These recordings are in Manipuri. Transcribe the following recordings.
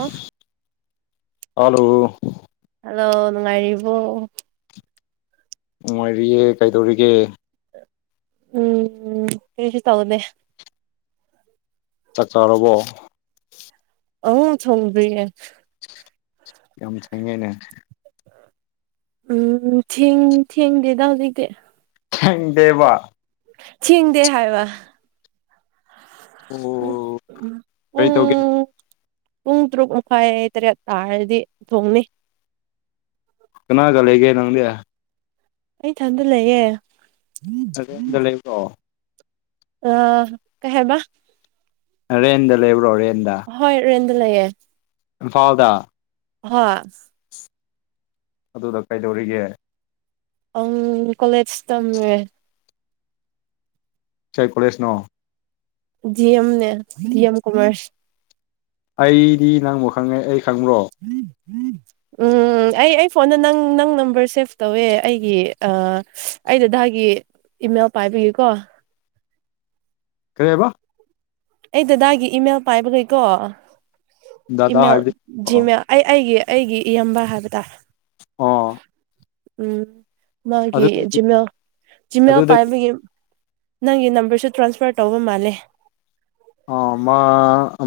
ꯑꯣꯐ ꯑꯂꯨ ꯍꯜꯂꯣ ꯅꯨꯡꯉꯥꯏꯔꯤꯕꯣ꯫ ꯅꯨꯡꯉꯥꯏꯔꯤꯌꯦ ꯀꯩꯗꯧꯔꯤꯒꯦ꯫ ꯎꯝ ꯀꯔꯤꯁꯨ ꯇꯧꯗꯦ꯫ ꯆꯥꯛ ꯆꯥꯔꯕꯣ꯫ ꯑꯍꯨꯝ ꯊꯣꯡꯗꯔꯤꯌꯦ꯫ ꯌꯥꯝ ꯊꯦꯡꯉꯦꯅꯦ꯫ ꯎꯝ ꯊꯦꯡ ꯊꯦꯡꯗꯦꯗ ꯍꯧꯖꯤꯛꯇꯤ꯫ ꯊꯦꯡꯗꯦꯕ꯫ ꯊꯦꯡꯗꯦ ꯍꯥꯏꯕ꯫ ꯑꯣ ꯀꯔꯤ ꯇꯧꯒꯦ ꯎꯡ ꯄꯨꯡ ꯇꯔꯨꯛ ꯃꯈꯥꯏ ꯇꯔꯦꯠ ꯇꯥꯔꯗꯤ ꯊꯣꯡꯅꯤ꯫ ꯀꯅꯥꯒ ꯂꯩꯒꯦ ꯅꯪꯗꯤ꯫ ꯑꯩ ꯏꯊꯟꯗ ꯂꯩꯌꯦ꯫ [unintelligible] ꯂꯩ ꯑ ꯀꯩꯍꯥꯏꯕ ꯔꯦꯟꯗ ꯂꯩꯕ꯭ꯔꯣ ꯔꯦꯟꯗ ꯍꯣꯏ ꯔꯦꯟꯗ ꯂꯩꯌꯦ ꯏꯝꯐꯥꯜꯗ ꯍꯥ ꯑꯗꯨꯗ ꯀꯩꯗꯧꯔꯤꯒꯦ ꯑꯝ ꯀꯣꯂꯦꯖ ꯇꯝꯃꯦ ꯀꯩ ꯀꯣꯂꯦꯖ ꯅꯣ ꯗꯦꯝ ꯅꯦ ꯗꯦꯝ ꯀꯃꯔꯁ ꯑꯩꯗꯤ ꯅꯪꯕꯨ ꯈꯪꯉꯦ ꯑꯩ ꯈꯪꯕ꯭ꯔꯣ ꯎꯝ ꯑꯩ ꯑꯩ ꯐꯣꯟꯗ ꯅꯪ ꯅꯪ ꯅꯝꯕꯔ ꯁꯦꯞ ꯇꯧꯋꯦ ꯑꯩꯒꯤ ꯑꯥ ꯑꯩ ꯗꯗꯥꯒꯤ ꯏꯃꯦꯜ ꯄꯥꯏꯕꯒꯤꯀꯣ ꯀꯔꯤꯕ ꯑꯩ ꯗꯗꯥꯒꯤ ꯏꯃꯦꯜ ꯄꯥꯏꯕꯒꯤꯀꯣ ꯗꯥꯗꯥ ꯏꯃꯦꯜ ꯍꯥꯏꯕꯗꯤ ꯑꯣ ꯖꯤꯃꯦꯜ ꯑꯩ ꯑꯩꯒꯤ ꯑꯩꯒꯤ ꯏꯌꯥꯝꯕ ꯍꯥꯏꯕ ꯇꯥꯔꯦ ꯑꯣ ꯎꯝ ꯃꯥꯒꯤ ꯑꯗꯨꯗꯒꯤ ꯖꯤꯃꯦꯜ ꯖꯤꯃꯦꯜ ꯑꯗꯨꯗꯒꯤ ꯄꯥꯏꯕꯒꯤ ꯅꯪꯒꯤ ꯅꯝꯕꯔꯁꯨ ꯇ꯭ꯔꯥꯟꯁꯐꯔ ꯇꯧꯕ ꯃꯥꯜꯂꯦ ꯑꯣ ꯃꯥ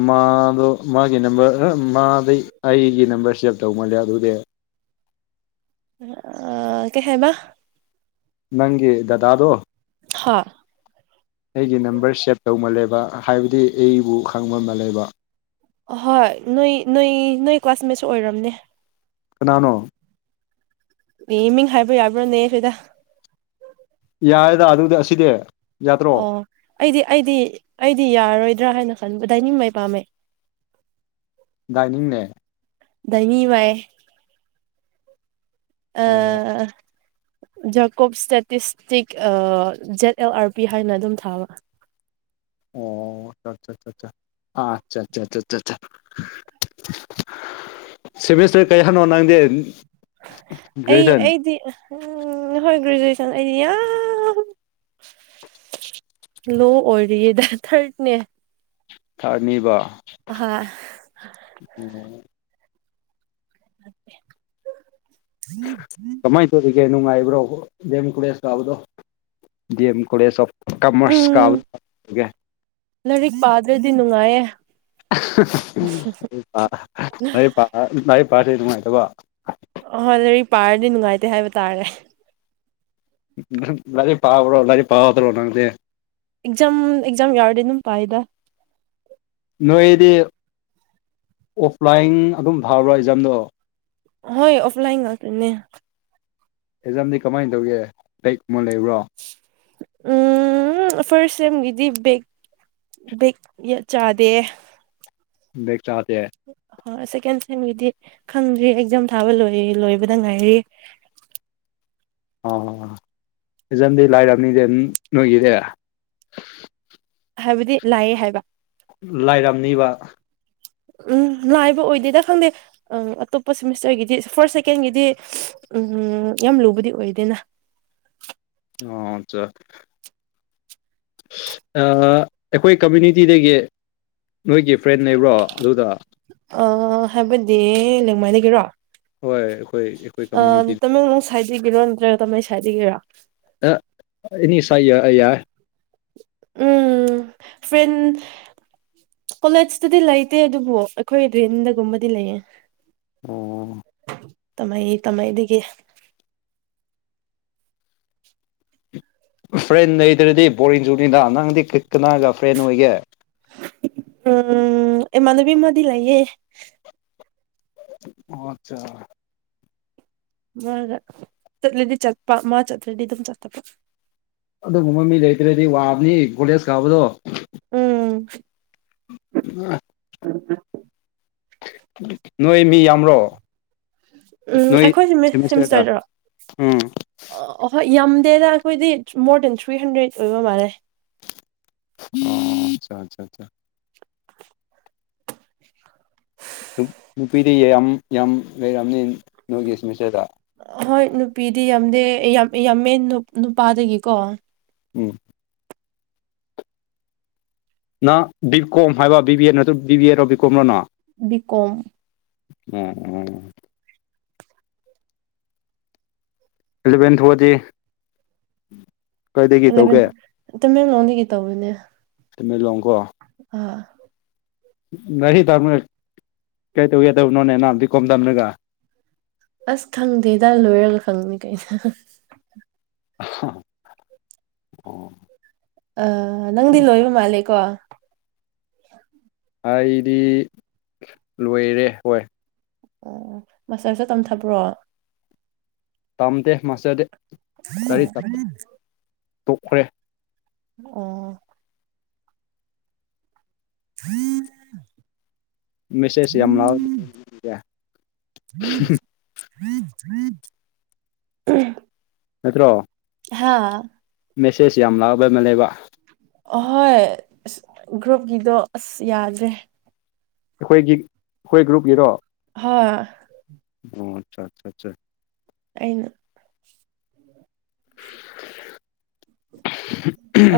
ꯃꯥꯗꯣ ꯃꯥꯒꯤ ꯅꯝꯕꯔ ꯃꯥꯗꯤ ꯑꯩꯒꯤ ꯅꯝꯕꯔ ꯁꯦꯞ ꯇꯧꯃꯥꯜꯂꯦ ꯑꯗꯨꯗꯤ ꯑ ꯀꯩꯍꯥꯏꯕ ꯅꯪꯒꯤ ꯗꯗꯥꯗꯣ ꯍꯥ ꯑꯩꯒꯤ ꯅꯝꯕꯔ ꯁꯦꯞ ꯇꯧ ꯃꯜꯂꯦꯕ ꯍꯥꯏꯕꯗꯤ ꯑꯩꯕꯨ ꯈꯪꯕ ꯃꯜꯂꯦꯕ ꯑ ꯍꯣꯏ ꯅꯣꯏ ꯅꯣꯏ ꯅꯣꯏ ꯀ꯭ꯂꯥꯁꯃꯦꯠꯁꯨ ꯑꯣꯏꯔꯝꯅꯤ ꯀꯅꯥꯅꯣ ꯃꯤ ꯃꯤꯡ ꯍꯥꯏꯕ ꯌꯥꯕ꯭ꯔꯣꯅꯦ ꯁꯤꯗ ꯌꯥꯌꯦꯗ ꯑꯗꯨꯗꯤ ꯑꯁꯤꯗꯤ ꯌꯥꯗ꯭ꯔꯣ ꯑꯣ ꯑꯩꯗꯤ ꯑꯩꯗꯤ ꯑꯩꯗꯤ ꯌꯥꯔꯔꯣꯏꯗ꯭ꯔꯥ ꯍꯥꯏꯅ ꯈꯟꯕ ꯗꯥꯏꯅꯤꯡ ꯃꯩ ꯄꯥꯝꯃꯩ ꯗꯥꯏꯅꯤꯡꯅꯦ ꯗꯥꯏꯅꯤꯋꯥꯏ ꯑ ꯑꯣ ꯖꯀꯣꯞ statistic Z L R P ꯍꯥꯏꯅ ꯑꯗꯨꯝ ꯊꯥꯕ ꯑꯣ ꯆꯥ ꯆꯥ ꯑ ꯑꯆꯥ ꯑꯆꯥ [unintelligible] ꯁꯤꯃꯤꯁꯇꯔ [unintelligible] ꯅꯪꯗꯤ ꯑꯩ ꯒ꯭ꯔꯦꯖꯨꯌꯦꯁꯟ ꯑꯩꯗꯤ ꯎꯝ ꯍꯣꯏ ꯒ꯭ꯔꯦꯖꯨꯑꯦꯁꯟ ꯑꯩꯗꯤ ꯌꯥꯝ ꯂꯣ ꯑꯣꯏꯔꯤꯌꯦꯗ ꯊ꯭ꯔꯠꯅꯦ ꯊꯥꯔ꯭ꯠ ꯅꯤꯕ ꯑꯍ [inaudible] [inaudible] ꯀꯃꯥꯏꯅ ꯇꯧꯒꯤꯒꯦ ꯅꯨꯡꯉꯥꯏꯕ꯭ꯔꯣ ꯗꯦꯝ ꯀꯨꯂꯦꯁ ꯀꯥꯕꯗꯣ D M college of commerce ꯀ ꯎꯝ ꯂꯥꯏꯔꯤꯛ ꯄꯥꯗ꯭ꯔꯗꯤ ꯅꯨꯡꯉꯥꯏꯌꯦ ꯂꯥꯏꯔꯤꯛ ꯄꯥ ꯂꯥꯏꯔꯤꯛ ꯄꯥ ꯂꯥꯏꯔꯤꯛ ꯄꯥꯗꯗꯤ ꯅꯨꯡꯉꯥꯏꯇꯕ ꯑꯍꯣꯏ ꯂꯔꯤ ꯄꯥꯔꯗꯤ ꯅꯨꯡꯉꯥꯏꯇꯦ ꯍꯥꯏꯕ ꯇꯥꯔꯦ ꯅꯪ ꯂꯥꯏꯔꯤꯛ ꯄꯥꯕ꯭ꯔꯣ ꯂꯥꯏꯔꯤꯛ ꯄꯥꯗ꯭ꯔꯣ ꯅꯪꯖꯦ ꯑꯦꯛꯖꯝ ꯑꯦꯛꯖꯥꯝ ꯌꯥꯎꯔꯗꯤ ꯑꯗꯨꯝ ꯄꯥꯏꯗ ꯅꯣꯏꯗꯤ ꯑꯣꯐꯂꯥꯏꯟ ꯑꯗꯨꯝ ꯊꯥꯕ꯭ꯔꯣ ꯑꯦꯛꯖꯥꯝꯗꯣ ꯍꯣꯏ ꯑꯣꯐꯂꯥꯏꯟ ꯉꯇꯅꯦ ꯑꯦꯖꯝꯗꯤ ꯀꯃꯥꯏꯅ ꯇꯧꯒꯦ ꯂꯩ ꯀꯨꯝꯕ ꯂꯩꯕ꯭ꯔꯣ ꯎꯝ ꯐꯔꯁ ꯁꯦꯝꯕꯕꯦ ꯦꯛꯠ ꯆꯥꯗꯦ ꯦꯛ ꯆꯥꯇꯦ ꯍ ꯁꯦꯀꯦꯟ ꯁꯒꯤꯗꯤ ꯈꯪꯗ꯭ꯔꯤ ꯑꯦꯛꯖꯥꯝ ꯊꯥꯕ ꯂꯣꯏ ꯂꯣꯏꯕꯗ ꯉꯥꯏꯔꯤ ꯑ ꯐꯖꯝꯗꯤ ꯂꯥꯏꯔꯕꯔꯕꯅꯤꯗꯤ ꯑꯗꯨ ꯅꯣꯏꯒꯤꯗ ꯍꯥꯏꯕꯗꯤ ꯂꯥꯏꯑꯦ ꯍꯥꯏꯕ ꯂꯥꯏꯔꯝꯅꯤꯕ ꯎꯝ ꯂꯥꯏꯕ ꯑꯣꯏꯗꯦꯗ ꯈꯪꯗꯦ ꯑꯝ ꯑꯇꯣꯞꯄ ꯁꯤꯦꯃꯤꯁꯇꯔꯒꯤꯗꯤ ꯐꯥꯔꯁ ꯁꯦꯀꯦꯟꯒꯤꯗꯤ ꯎꯝ ꯌꯥꯝ ꯂꯨꯕꯗꯤ ꯑꯣꯏꯗꯦꯅ ꯑ ꯆ ꯑꯩꯈꯣꯏ ꯀꯝꯃꯨꯅꯤꯇꯤꯗꯒꯤ ꯅꯣꯏꯒꯤ ꯐ꯭ꯔꯦꯟ ꯂꯩꯕ꯭ꯔꯣ ꯑꯗꯨꯗ ꯑ ꯍꯥꯏꯕꯗꯤ ꯅꯦꯡꯃꯥꯏꯗꯒꯤꯔꯣ ꯍꯣꯏ ꯑꯩꯈꯣꯏ ꯑꯩꯈꯣꯏ ꯑ ꯀꯝꯃ꯭ꯌꯨꯅꯤꯇꯤ ꯇꯃꯦꯡꯂꯣꯡ ꯁꯥꯏꯠꯇꯒꯤꯔꯣ ꯅꯠꯇ꯭ꯔꯒ ꯇꯥꯃꯦꯜ ꯁꯥꯏꯠꯇꯒꯤꯔꯣ ꯅꯤ ꯁꯥꯏ ꯌꯥꯏ ꯎꯝ ꯐ꯭ꯔꯦꯟ ꯀꯣꯂꯦꯖꯇꯗꯤ ꯂꯩꯇꯦ ꯑꯗꯨꯕꯨ ꯑꯩꯈꯣꯏ ꯔꯤꯟꯗꯒꯨꯝꯕꯗꯤ ꯂꯩꯌꯦ ꯑꯣ ꯇꯃꯥꯏ ꯇꯥꯃꯩꯗꯒꯤ ꯐ꯭ꯔꯦꯟ ꯂꯩꯗ꯭ꯔꯗꯤ ꯕꯣꯔꯤꯡ ꯆꯨꯅꯤꯗ ꯅꯪꯗꯤ ꯀꯤꯛ ꯀꯅꯥꯒ ꯐ꯭ꯔꯦꯟ ꯑꯣꯏꯒꯦ ꯎꯝ ꯏꯃꯕꯤ ꯃꯗꯤ ꯂꯥꯏꯌꯦꯦ ꯑꯠꯆꯥ ꯃꯥꯒ ꯆꯠꯂꯗꯤ ꯆꯠꯄ ꯃꯥ ꯆꯠꯇ꯭ꯔꯗꯤ ꯑꯗꯨꯝ ꯆꯠꯇꯕ ꯑꯗꯨꯒꯨꯝꯕ ꯃꯤ ꯂꯩꯇ꯭ꯔꯗꯤ ꯋꯥꯕꯅꯤ ꯀꯣꯂꯦꯖ ꯀꯥꯕꯗꯣ ꯎꯝ ꯑ ꯎꯝ ꯅꯣꯏ ꯃꯤ ꯌꯥꯝꯔꯣ ꯎꯝ ꯑꯩꯈꯣꯏꯁꯦ ꯁꯦꯃꯤꯁꯇꯔꯗ ꯁꯤꯦꯃꯤꯁꯇꯔꯗꯔꯣ ꯎꯝ ꯑ ꯑ ꯍꯣꯏ ꯌꯥꯝꯗꯦꯗ ꯑꯩꯈꯣꯏꯗꯤ ꯃꯣꯔ ꯗꯦꯟ ꯊ꯭ꯔꯤ ꯍꯟꯗ꯭ꯔꯦꯗ ꯑꯣꯏꯕ ꯃꯥꯜꯂꯦ ꯑꯣ ꯑꯆꯥ ꯑꯆꯥ ꯑꯆꯥ ꯅꯨꯄꯤꯗꯤ ꯌꯥꯝ ꯌꯥꯝ ꯂꯩꯔꯛꯑꯅꯤ ꯅꯣꯏꯒꯤ ꯁꯦꯃꯤꯁꯇꯔꯗ ꯍꯣꯏ ꯅꯨꯄꯤꯗꯤ ꯌꯥꯝꯗꯦ ꯌꯥꯝꯃꯦ ꯅꯨꯄꯥꯗꯒꯤꯀꯣ ꯎꯝ ꯅ ꯕꯤ ꯀꯣꯝ ꯍꯥꯏꯕ ꯕꯤ ꯕꯤ ꯑꯦ ꯅꯠꯇ꯭ꯔ ꯕꯤ ꯕꯤ ꯑꯦꯔꯣ ꯕꯤ ꯀꯣꯝꯅꯣꯅꯣ ꯕꯤ ꯀꯣꯝ ꯎꯝ ꯎꯝ ꯏꯂꯚꯦꯟ ꯊꯗꯤ ꯏꯂꯚꯦꯟ ꯑꯣ ꯃꯦꯝ ꯑꯣꯡꯂꯤꯒꯤ ꯇꯧꯕꯋꯅꯦ ꯁꯤꯃꯦꯂꯣꯡ ꯀꯣ ꯑ ꯉꯥꯔꯤ ꯇꯥꯝꯅꯒ ꯀꯩ ꯇꯧꯒꯦꯗꯕꯅꯣꯅꯦ ꯅꯅꯥꯝꯗꯤ ꯀꯣꯝ ꯇꯝꯅꯒ ꯑꯁ ꯈꯪꯗꯦ ꯏꯗꯥ ꯂꯣꯏꯔꯒ ꯈꯪꯅꯤ ꯀꯩꯅ ꯑꯣ ꯑ ꯅꯪꯗꯤ ꯂꯣꯏꯕ ꯃꯥꯜꯂꯦꯀꯣ ꯑꯩꯗꯤ ꯂꯣꯏꯔꯦ ꯍꯣꯏ ꯑꯣ ꯃꯁꯇꯔꯁꯨ ꯇꯝꯊꯕ꯭ꯔꯣ ꯇꯝꯗꯦ ꯃꯥꯁꯇꯔꯗꯤ ꯂꯔꯤ ꯑꯣ ꯇꯣꯛꯈ꯭ꯔꯦ ꯑꯣ ꯍꯨꯝ ꯃꯦꯁꯦꯖ ꯌꯥꯝ ꯂꯥꯛ ꯎꯝ ꯅꯠꯇ꯭ꯔꯣ ꯍꯥꯥ ꯃꯦꯁꯦꯁ ꯌꯥꯝ ꯂꯥꯛꯕ ꯑꯃ ꯂꯩꯕ ꯑꯍꯣꯏ ꯑꯁ ꯒ꯭ꯔꯨꯞꯀꯤꯗꯣ ꯑꯁ ꯌꯥꯗ꯭ꯔꯦ ꯑꯩꯈꯣꯏꯒꯤ ꯑꯩꯈꯣꯏ ꯒ꯭ꯔꯨꯞꯀꯤꯔꯣ ꯍꯥ ꯑꯣ ꯑꯆꯥ ꯑꯆꯥ ꯑꯆꯥ ꯑꯩꯅ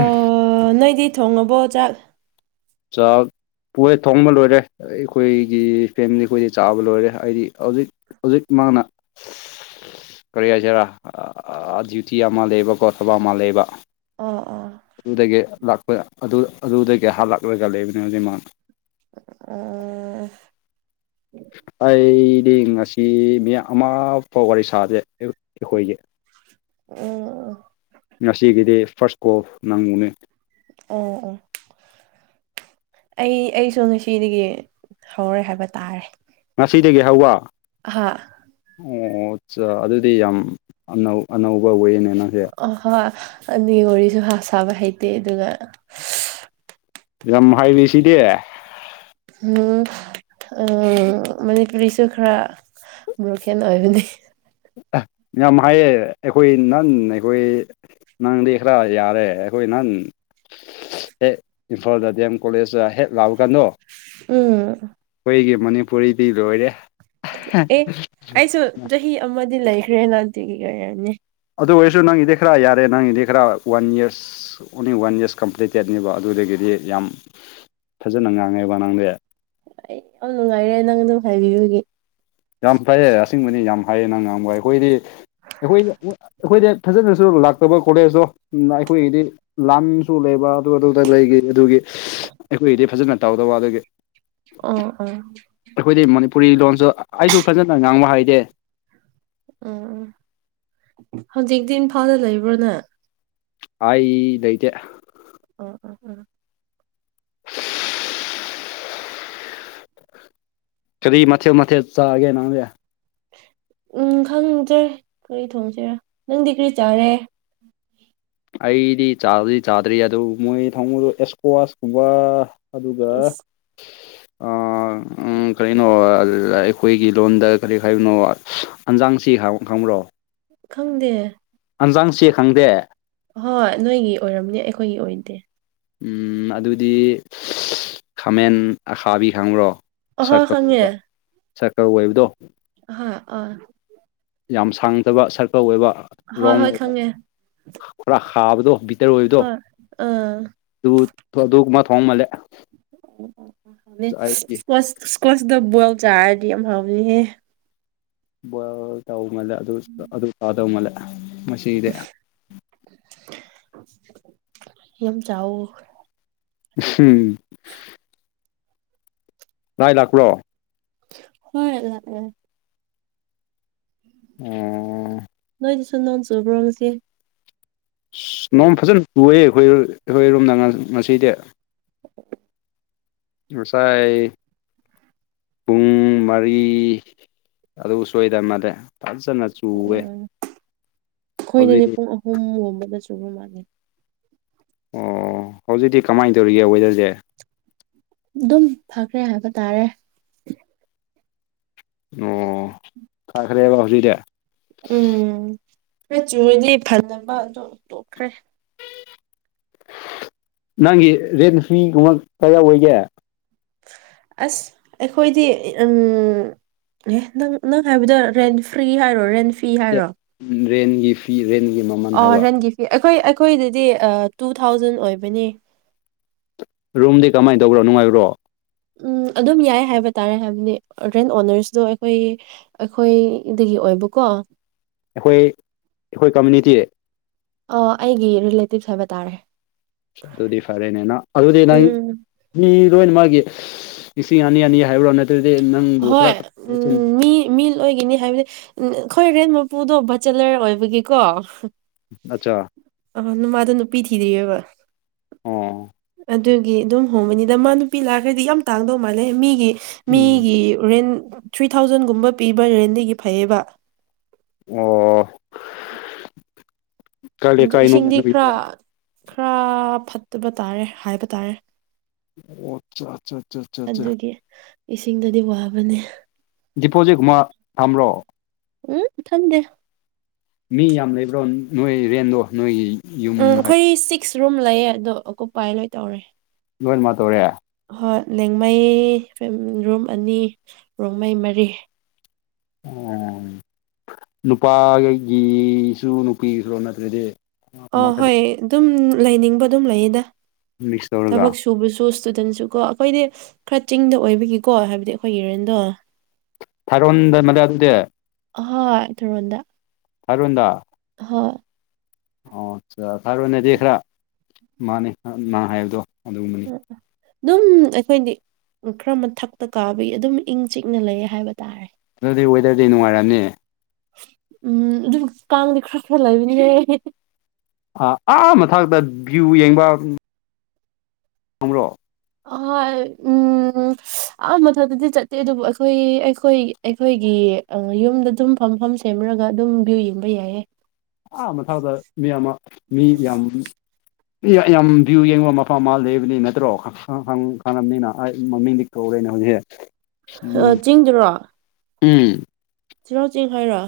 ꯑ ꯅꯣꯏꯗꯤ ꯊꯣꯡꯉꯕꯣ ꯆꯥꯛ ꯆꯥꯎꯥꯛ ꯄꯨꯔꯦ ꯊꯣꯡꯕ ꯂꯣꯏꯔꯦ ꯑꯩꯈꯣꯏꯒꯤ ꯐꯦꯃꯤꯂꯤ ꯑꯩꯈꯣꯏꯗꯤ ꯆꯥꯕ ꯂꯣꯏꯔꯦ ꯍꯥꯏꯗꯤ ꯍꯧꯖꯤꯛ ꯍꯧꯖꯤꯛ ꯃꯥꯅ ꯀꯔꯤ ꯍꯥꯏꯁꯤꯦꯔꯥ ꯗ꯭ꯌꯨꯇꯤ ꯑꯃ ꯂꯩꯕꯀꯣ ꯊꯕ ꯑꯃ ꯂꯩꯌꯦꯕ ꯑꯥ ꯑꯥ ꯑꯗꯨꯗꯒꯤ ꯂꯥꯛꯄ ꯑꯗꯨꯗꯒꯤ ꯍꯥꯂꯛꯂꯒ ꯂꯩꯕꯅꯦ ꯍꯧꯖꯤꯛ ꯃꯥꯅ ꯑ ꯑꯩꯗꯤ ꯉꯁꯤ ꯃꯤ ꯑꯃ ꯐꯥꯎ ꯋꯥꯔꯤ ꯁꯥꯗꯦ ꯑꯩꯈꯣꯏꯒꯤ ꯎꯝ ꯉꯁꯤ ꯀꯩꯗꯦ ꯐꯥꯁꯀꯣ ꯅꯪꯃꯣꯅ ꯎꯝ ꯎꯝ ꯑꯩ ꯑꯩꯁꯨ ꯉꯁꯤꯗꯒꯤ ꯍꯧꯔꯦ ꯍꯥꯏꯕ ꯇꯥꯔꯦ ꯉꯁꯤꯗꯒꯤ ꯍꯧꯋꯥ ꯍꯥꯥ ꯑꯣ ꯑꯗꯨꯗꯤ ꯌꯥꯝ ꯑꯅꯧ ꯑꯅꯧꯕ ꯋꯦꯅꯦ ꯅꯪꯁꯦ ꯑꯍꯣꯏ ꯑꯅꯤ ꯋꯥꯔꯤꯁꯨ ꯍꯥ ꯁꯥꯕ ꯍꯩꯇꯦ ꯑꯗꯨꯒ ꯌꯥꯝ ꯍꯥꯏꯔꯤꯁꯤꯗꯤ ꯎꯝ ꯑ ꯃꯅꯤ ꯇꯔꯤꯁꯨ ꯈꯔ ꯭ꯔꯀꯦꯅꯣꯏꯕꯨ ꯌꯥꯝ ꯍꯥꯏꯌꯦ ꯑꯩꯈꯣꯏ ꯅꯍꯥꯟ ꯑꯩꯈꯣꯏ ꯅꯪꯗꯤ ꯈꯔ ꯌꯥꯔꯦ ꯑꯩꯈꯣꯏ ꯅꯍꯪ ꯍꯦꯛ ꯏꯝꯐꯥꯜꯗ ꯗꯤ ꯑꯦꯝ ꯀꯣꯂꯦꯖꯇ ꯍꯦꯛ ꯂꯥꯛꯑꯣ ꯀꯥꯟꯗꯣ ꯎ ꯑꯩꯈꯣꯏꯒꯤ ꯃꯅꯤꯄꯨꯔꯤꯗꯤ ꯂꯣꯏꯔꯦ ꯑꯦ ꯑꯩꯁꯨ ꯆꯍꯤ ꯑꯃꯗꯤ ꯂꯩꯈ꯭ꯔꯦ ꯥꯟꯇꯤꯒꯤ ꯀ ꯍꯥꯏꯅꯤ ꯑꯗꯨ ꯑꯣꯏꯔꯁꯨ ꯅꯪꯒꯤꯗꯤ ꯈꯔ ꯌꯥꯔꯦ ꯅꯪꯒꯤꯗꯤ ꯈꯔ ꯋꯥꯟ ꯌꯔꯁ ꯑꯁ ꯑꯣꯡꯂꯤ ꯋꯥꯟ ꯌꯔꯁ ꯀꯝꯄ꯭ꯂꯤꯇꯦꯠꯅꯦꯕ ꯑꯗꯨꯗꯒꯤꯗꯤ ꯌꯥꯝ ꯐꯖꯅ ꯉꯥꯡꯉꯦꯕ ꯅꯪꯁꯦ ꯑꯩ ꯌꯥꯝ ꯅꯨꯡꯉꯥꯏꯔꯦ ꯅꯪ ꯑꯗꯨꯝ ꯍꯥꯏꯕꯤꯕꯒꯤ ꯌꯥꯝ ꯐꯩꯌꯦ ꯑꯁꯤꯡꯕꯅꯤ ꯌꯥꯝ ꯐꯩꯌꯦ ꯅꯪ ꯉꯥꯡꯕ ꯑꯩꯈꯣꯏꯗꯤ ꯑꯩꯈꯣꯏ ꯑꯩꯈꯣꯏꯗꯤ ꯐꯖꯅꯁꯨ ꯂꯥꯛꯇꯕ ꯀꯣꯂꯦꯖꯇꯣ ꯑꯩꯈꯣꯏꯒꯤꯗꯤ ꯂꯝꯁꯨ ꯂꯩꯕ ꯑꯗꯨ ꯑꯗꯨꯗ ꯂꯩꯈꯤ ꯑꯗꯨꯒꯤ ꯑꯩꯈꯣꯏꯒꯤꯗꯤ ꯐꯖꯅ ꯇꯧꯗꯕ ꯑꯗꯨꯒꯤ ꯑꯥ ꯑꯥ ꯑꯩꯈꯣꯏꯗꯤ ꯃꯅꯤꯄꯨꯔꯤ ꯂꯣꯟꯁꯨ ꯑꯩꯁꯨ ꯐꯖꯅ ꯉꯥꯡꯕ ꯍꯥꯏꯗꯦ ꯎꯝ ꯎꯝ ꯍꯧꯖꯤꯛꯇꯤ ꯏꯝꯐꯥꯜꯗ ꯂꯩꯕ꯭ꯔꯣꯅꯦ ꯍ ꯂꯩꯇ ꯑꯣ ꯑꯣ ꯑꯣ ꯀꯔꯤ ꯃꯊꯦ ꯃꯊꯦ ꯆꯥꯒꯦꯅꯥꯗ ꯎꯝ ꯈꯪꯗ꯭ꯔꯦ ꯀꯔꯤ ꯊꯣꯡꯁꯤꯔꯥ ꯅꯪꯗꯤ ꯀꯔꯤ ꯆꯥꯔꯦ ꯑꯩꯗꯤ ꯆꯥꯗꯤ ꯆꯥꯗ꯭ꯔꯤ ꯑꯗꯨ ꯃꯣꯏ ꯊꯃꯣꯏꯗ ꯑꯦꯁꯀꯣꯋꯥꯁꯀꯨꯝꯕ ꯑꯗꯨꯒ [unintelligible] ꯀꯔꯤꯅꯣ ꯑꯩꯈꯣꯏꯒꯤ ꯂꯣꯟꯗ ꯀꯔꯤ ꯍꯥꯏꯅꯣ ꯍꯟꯖꯥꯡꯁꯤ ꯈꯪꯕ꯭ꯔꯣ ꯈꯪꯗꯦ ꯍꯟꯖꯥꯡꯁꯤꯦ ꯈꯪꯗꯦ ꯍꯣꯏ ꯅꯣꯏꯒꯤ ꯑꯣꯏꯔꯝꯅꯦ ꯑꯩꯈꯣꯏꯒꯤ ꯑꯣꯏꯗꯦ ꯎꯝ ꯑꯗꯨꯗꯤ ꯈꯥꯃꯦꯟ ꯑꯁꯥꯕꯤ ꯈꯪꯕ꯭ꯔꯣ ꯑꯍꯣꯏ ꯁꯥꯔꯀꯜ ꯈꯪꯉꯦ ꯑꯣꯏꯕ ꯁꯥꯔꯀꯜ ꯑꯣꯏꯕꯗꯣ ꯍꯥ ꯑ ꯌꯥꯝ ꯁꯥꯡꯗꯕ ꯁꯔꯀꯜ ꯑꯣꯏꯕ ꯍꯣꯏ ꯔꯣꯡ ꯍꯣꯏ ꯑꯣꯏꯕ ꯈꯪꯉꯦ ꯈꯔ ꯍꯥꯕꯗꯣ ꯕꯤꯇꯔ ꯑꯣꯏꯕꯗꯣ ꯍꯣꯏ ꯑꯥ ꯑꯗꯨ ꯑꯗꯨ ꯀꯨꯝꯃ ꯊꯣꯡꯉ ꯃꯜꯂꯦ ꯑꯣ ꯑꯣ ꯍꯥꯎꯅꯤ ꯏꯁꯀ ꯏꯁꯀꯣꯁꯇ ꯕꯣꯏꯜ ꯆꯥꯔꯗꯤ ꯌꯥꯝ ꯍꯥꯎꯅꯤꯍꯦ ꯕꯣꯏꯜ ꯇꯧ ꯃꯥꯜꯂꯦ ꯑꯗꯨ ꯑꯗꯨ ꯇꯥꯗꯧ ꯃꯥꯜꯂꯦ ꯃꯁꯤꯗꯤ ꯌꯥꯝ ꯆꯎ ꯍꯝ [unintelligible] ꯉꯥꯏ ꯂꯥꯛꯄ꯭ꯔꯣ ꯍꯣꯏꯂ ꯎꯝ ꯅꯣꯏꯗꯤꯁꯨꯣ ꯅꯟꯁꯨꯕ꯭ꯔꯣꯪꯁꯤꯦ ꯑꯁ ꯅꯣꯡꯃ ꯐꯖꯅ ꯇꯌꯦ ꯑꯩꯈꯣꯏ ꯑꯩꯈꯣꯏꯔꯣꯝꯅ ꯉꯁꯤꯗꯤ ꯉꯅꯨꯡꯁꯥꯏ ꯄꯨꯡ ꯃꯔꯤ ꯑꯗꯨ ꯁꯣꯏꯗ ꯃꯥꯅꯦ ꯐꯖꯅ ꯆꯨꯋꯦ ꯑꯩꯈꯣꯏꯅꯗꯤ ꯍꯧꯖꯤꯛꯇꯤ ꯄꯨꯡ ꯑꯍꯨꯝꯒꯨꯝꯕꯅ ꯆꯨꯕ ꯃꯥꯜꯂꯦ ꯑꯣ ꯍꯧꯖꯤꯛꯇꯤ ꯀꯃꯥꯏꯅ ꯇꯧꯔꯤꯒꯦ ꯋꯦꯗꯔꯁꯦ ꯑꯗꯨꯝ ꯐꯈ꯭ꯔꯦ ꯍꯥꯏꯕ ꯇꯥꯔꯦ ꯑꯣ ꯊꯥꯈ꯭ꯔꯦꯕ ꯍꯧꯖꯤꯛꯗꯤ ꯎꯝ ꯈꯆꯨꯔꯗꯤ ꯐꯅꯕ ꯑꯗꯨꯣ ꯇꯣꯛꯈ꯭ꯔꯦ ꯅꯪꯒꯤ ꯔꯦꯠ ꯐ꯭ꯤꯒꯨꯝꯕ ꯀꯌꯥ ꯑꯣꯏꯒꯦ ꯑꯁ ꯑꯩꯈꯣꯏꯗꯤ ꯎꯝ ꯑꯦ ꯅꯪ ꯅꯪ ꯍꯥꯏꯕꯗꯣ ꯔꯦꯟꯐ꯭ꯔꯤ ꯍꯥꯏꯔꯣ ꯔꯦꯟꯐꯔꯤ ꯔꯦꯟꯒꯤ ꯐꯤ ꯔꯦꯟꯒꯤ ꯃꯃꯜ ꯑꯣ ꯍꯥꯏꯕ ꯔꯦꯟꯒꯤ ꯑꯩꯈꯣꯏ ꯑꯩꯈꯣꯏꯗꯗꯤ ꯑꯥ ꯇꯨ ꯊꯥꯎꯖꯟ ꯑꯣꯏꯕꯅꯤ ꯔꯨꯝꯗꯤ ꯀꯃꯥꯏꯅ ꯇꯧꯕ꯭ꯔꯣ ꯅꯨꯡꯉꯥꯏꯕ꯭ꯔꯣ ꯎꯝ ꯑꯗꯨꯝ ꯌꯥꯏ ꯍꯥꯏꯕ ꯇꯥꯔꯦ ꯍꯥꯏꯕꯅꯤ ꯔꯦꯟ ꯑꯣꯅꯔꯁꯗꯣ ꯑꯩꯈꯣꯏꯒꯤ ꯑꯩꯈꯣꯏꯗꯒꯤ ꯑꯣꯏꯕꯀꯣ ꯑꯩꯈꯣꯏ ꯑꯩꯈꯣꯏ ꯀꯝꯃꯨꯅꯤꯇꯤ ꯑ ꯑꯩꯒꯤ ꯔꯤꯂꯦꯇꯤꯞꯁ ꯍꯥꯏꯕ ꯇꯥꯔꯦ ꯑꯗꯨꯗꯤ ꯐꯔꯦꯅꯦ ꯅꯪ ꯑꯗꯨꯗꯤ ꯅꯪ ꯎꯝ ꯃꯤ ꯂꯣꯏꯅꯃꯛꯀꯤ ꯂꯤꯁꯤꯡ ꯑꯅꯤ ꯑꯅꯤ ꯍꯥꯏꯕ꯭ꯔꯥ ꯅꯠꯇ꯭ꯔꯗꯤ ꯅꯪꯕꯨ ꯈꯔ ꯍꯣꯏ ꯎꯝ ꯃꯤ ꯃꯤ ꯂꯣꯏꯒꯤꯅꯤ ꯍꯥꯏꯕꯗꯤ ꯑꯩꯈꯣꯏ ꯔꯦꯟ ꯃꯄꯨꯗꯣ ꯕꯆꯂꯔ ꯑꯣꯏꯕꯒꯤꯀꯣ ꯑꯆꯥ ꯑ ꯅꯨꯃꯗ ꯅꯨꯄꯤ ꯊꯤꯗ꯭ꯔꯤꯑꯕ ꯑꯣ ꯑꯗꯨꯒꯤ ꯑꯗꯨꯝ ꯍꯣꯡꯒꯅꯤꯗ ꯃꯥ ꯅꯨꯄꯤ ꯂꯥꯛꯈꯩꯗꯤ ꯌꯥꯝ ꯇꯥꯡꯗꯧ ꯃꯥꯜꯂꯦ ꯃꯤꯒꯤ ꯎꯝ ꯃꯤꯒꯤ ꯔꯦꯟ ꯊ꯭ꯔꯤ ꯊꯥꯎꯖꯟꯒꯨꯝꯕ ꯄꯤꯕ ꯔꯦꯟꯗꯒꯤ ꯐꯩꯌꯦꯕ ꯑꯣ ꯀꯥꯏꯂ ꯑꯗꯨ ꯏꯁꯤꯡꯗꯤ ꯀꯥꯏꯅꯣꯅꯦꯅ ꯈꯔ ꯄꯖꯦ ꯈꯔ ꯐꯠꯇꯕ ꯇꯥꯔꯦ ꯍꯥꯏꯕ ꯇꯥꯔꯦ ꯑꯣ ꯑꯆꯥ ꯑꯆꯥ ꯑꯆꯥ ꯑꯗꯨꯒꯤ ꯏꯁꯤꯡꯗꯗꯤ ꯋꯥꯕꯅꯦ ꯗꯤꯄꯣꯖꯤꯠꯀꯨꯝꯕ ꯊꯝꯕ꯭ꯔꯣ ꯎꯝ ꯊꯝꯗꯦ ꯃꯤ ꯌꯥꯝ ꯂꯩꯕ꯭ꯔꯣ ꯅꯣꯏ ꯔꯦꯟꯗꯣ ꯅꯣꯏꯒꯤ ꯎꯝ ꯌꯨꯝ ꯍꯥꯏ ꯑꯩꯈꯣꯏ ꯁꯤꯛꯁ ꯔꯨꯝ ꯂꯩꯌꯦ ꯑꯗꯣ ꯑꯣꯀꯨꯞꯄꯥꯏ ꯂꯣꯏ ꯇꯧꯔꯦ ꯂꯣꯏꯃꯛ ꯇꯧꯔꯦ ꯍꯣꯏ ꯂꯦꯡꯃꯩ ꯔꯨꯝ ꯑꯅꯤ ꯔꯣꯡꯃꯩ ꯃꯔꯤ ꯑꯣ ꯅꯨꯄꯥꯒꯤꯁꯨ ꯅꯨꯄꯤꯔꯣ ꯅꯠꯇ꯭ꯔꯗꯤ ꯑ ꯍꯣꯏ ꯑꯃꯈꯛꯇ ꯑꯗꯨꯝ ꯂꯩꯅꯤꯡꯕ ꯑꯗꯨꯝ ꯂꯩꯌꯦꯗ ꯃꯤꯛꯁ ꯇꯧꯔꯒ ꯊꯕꯛ ꯁꯨꯕꯁꯨ ꯏꯁꯇꯨꯗꯦꯟꯁꯨꯀꯣ ꯑꯩꯈꯣꯏꯗꯤ ꯈꯔ ꯆꯤꯡꯗ ꯑꯣꯏꯕꯒꯤꯀꯣ ꯍꯥꯏꯕꯗꯤ ꯑꯩꯈꯣꯏꯒꯤ ꯔꯦꯟꯗꯣ ꯊꯥꯔꯣꯟꯗ ꯃꯂꯦ ꯑꯗꯨꯗꯤ ꯍꯣꯏ ꯇꯨꯔꯣꯟꯗ ꯊꯥꯔꯣꯟꯗ ꯍꯣꯏ ꯑꯣ ꯐꯥꯔꯣꯅꯗꯤ ꯈꯔ ꯃꯥꯅꯤ ꯃꯥ ꯍꯥꯏꯕꯗꯣ ꯑꯗꯨ ꯑꯗꯨꯝ ꯑꯩꯈꯣꯏꯗꯤ ꯈꯔ ꯃꯊꯛꯇ ꯀꯥꯕꯒꯤ ꯑꯗꯨꯝ ꯏꯪ ꯆꯤꯛꯅ ꯂꯩꯌꯦ ꯍꯥꯏꯕ ꯇꯥꯔꯦ ꯑꯗꯨꯗꯤ ꯋꯦꯗꯔꯗꯤ ꯅꯨꯡꯉꯥꯏꯔꯝꯅꯤ ꯎꯝ ꯑꯗꯨꯝ ꯀꯥꯡꯗꯤ ꯈꯔ ꯈꯔꯥ ꯂꯩꯕꯅꯤꯍꯩ ꯑ ꯑꯥ ꯃꯊꯥꯛꯛꯇ ꯚ꯭ꯌꯨ ꯌꯦꯡꯕ ꯍ꯭ꯔꯣ ꯑꯍꯣꯏ ꯎꯝ ꯑ ꯃꯊꯛꯇꯗꯤ ꯆꯠꯇꯦ ꯑꯗꯨꯕꯨ ꯑꯩꯈꯣꯏ ꯑꯩꯈꯣꯏ ꯑꯩꯈꯣꯏꯒꯤ ꯌꯨꯝꯗ ꯑꯗꯨꯝ ꯐꯝ ꯐꯝ ꯁꯦꯝꯃꯨꯔꯒ ꯑꯗꯨꯝ ꯚ꯭ꯌꯨ ꯌꯦꯡꯕ ꯌꯥꯏꯌꯦ ꯑꯥ ꯃꯊꯥꯗ ꯃꯤ ꯑꯃ ꯃꯤ ꯌꯥꯝ [inaudible] ꯌꯥꯝ ꯚ꯭ꯌꯨ ꯌꯦꯡꯕ ꯃꯐꯝ ꯑꯃ ꯂꯩꯕꯅꯤ ꯅꯠꯇ꯭ꯔꯣ ꯈꯪꯉꯝꯅꯤꯅ ꯃꯃꯤꯡꯗꯤ ꯀꯧꯔꯦꯅꯦ ꯍꯧꯖꯤꯛꯁꯦ ꯑ ꯆꯤꯡꯗꯨꯔꯣ ꯎꯝ ꯆꯤꯔꯥꯎ ꯆꯤꯡ ꯍꯥꯏꯔꯣ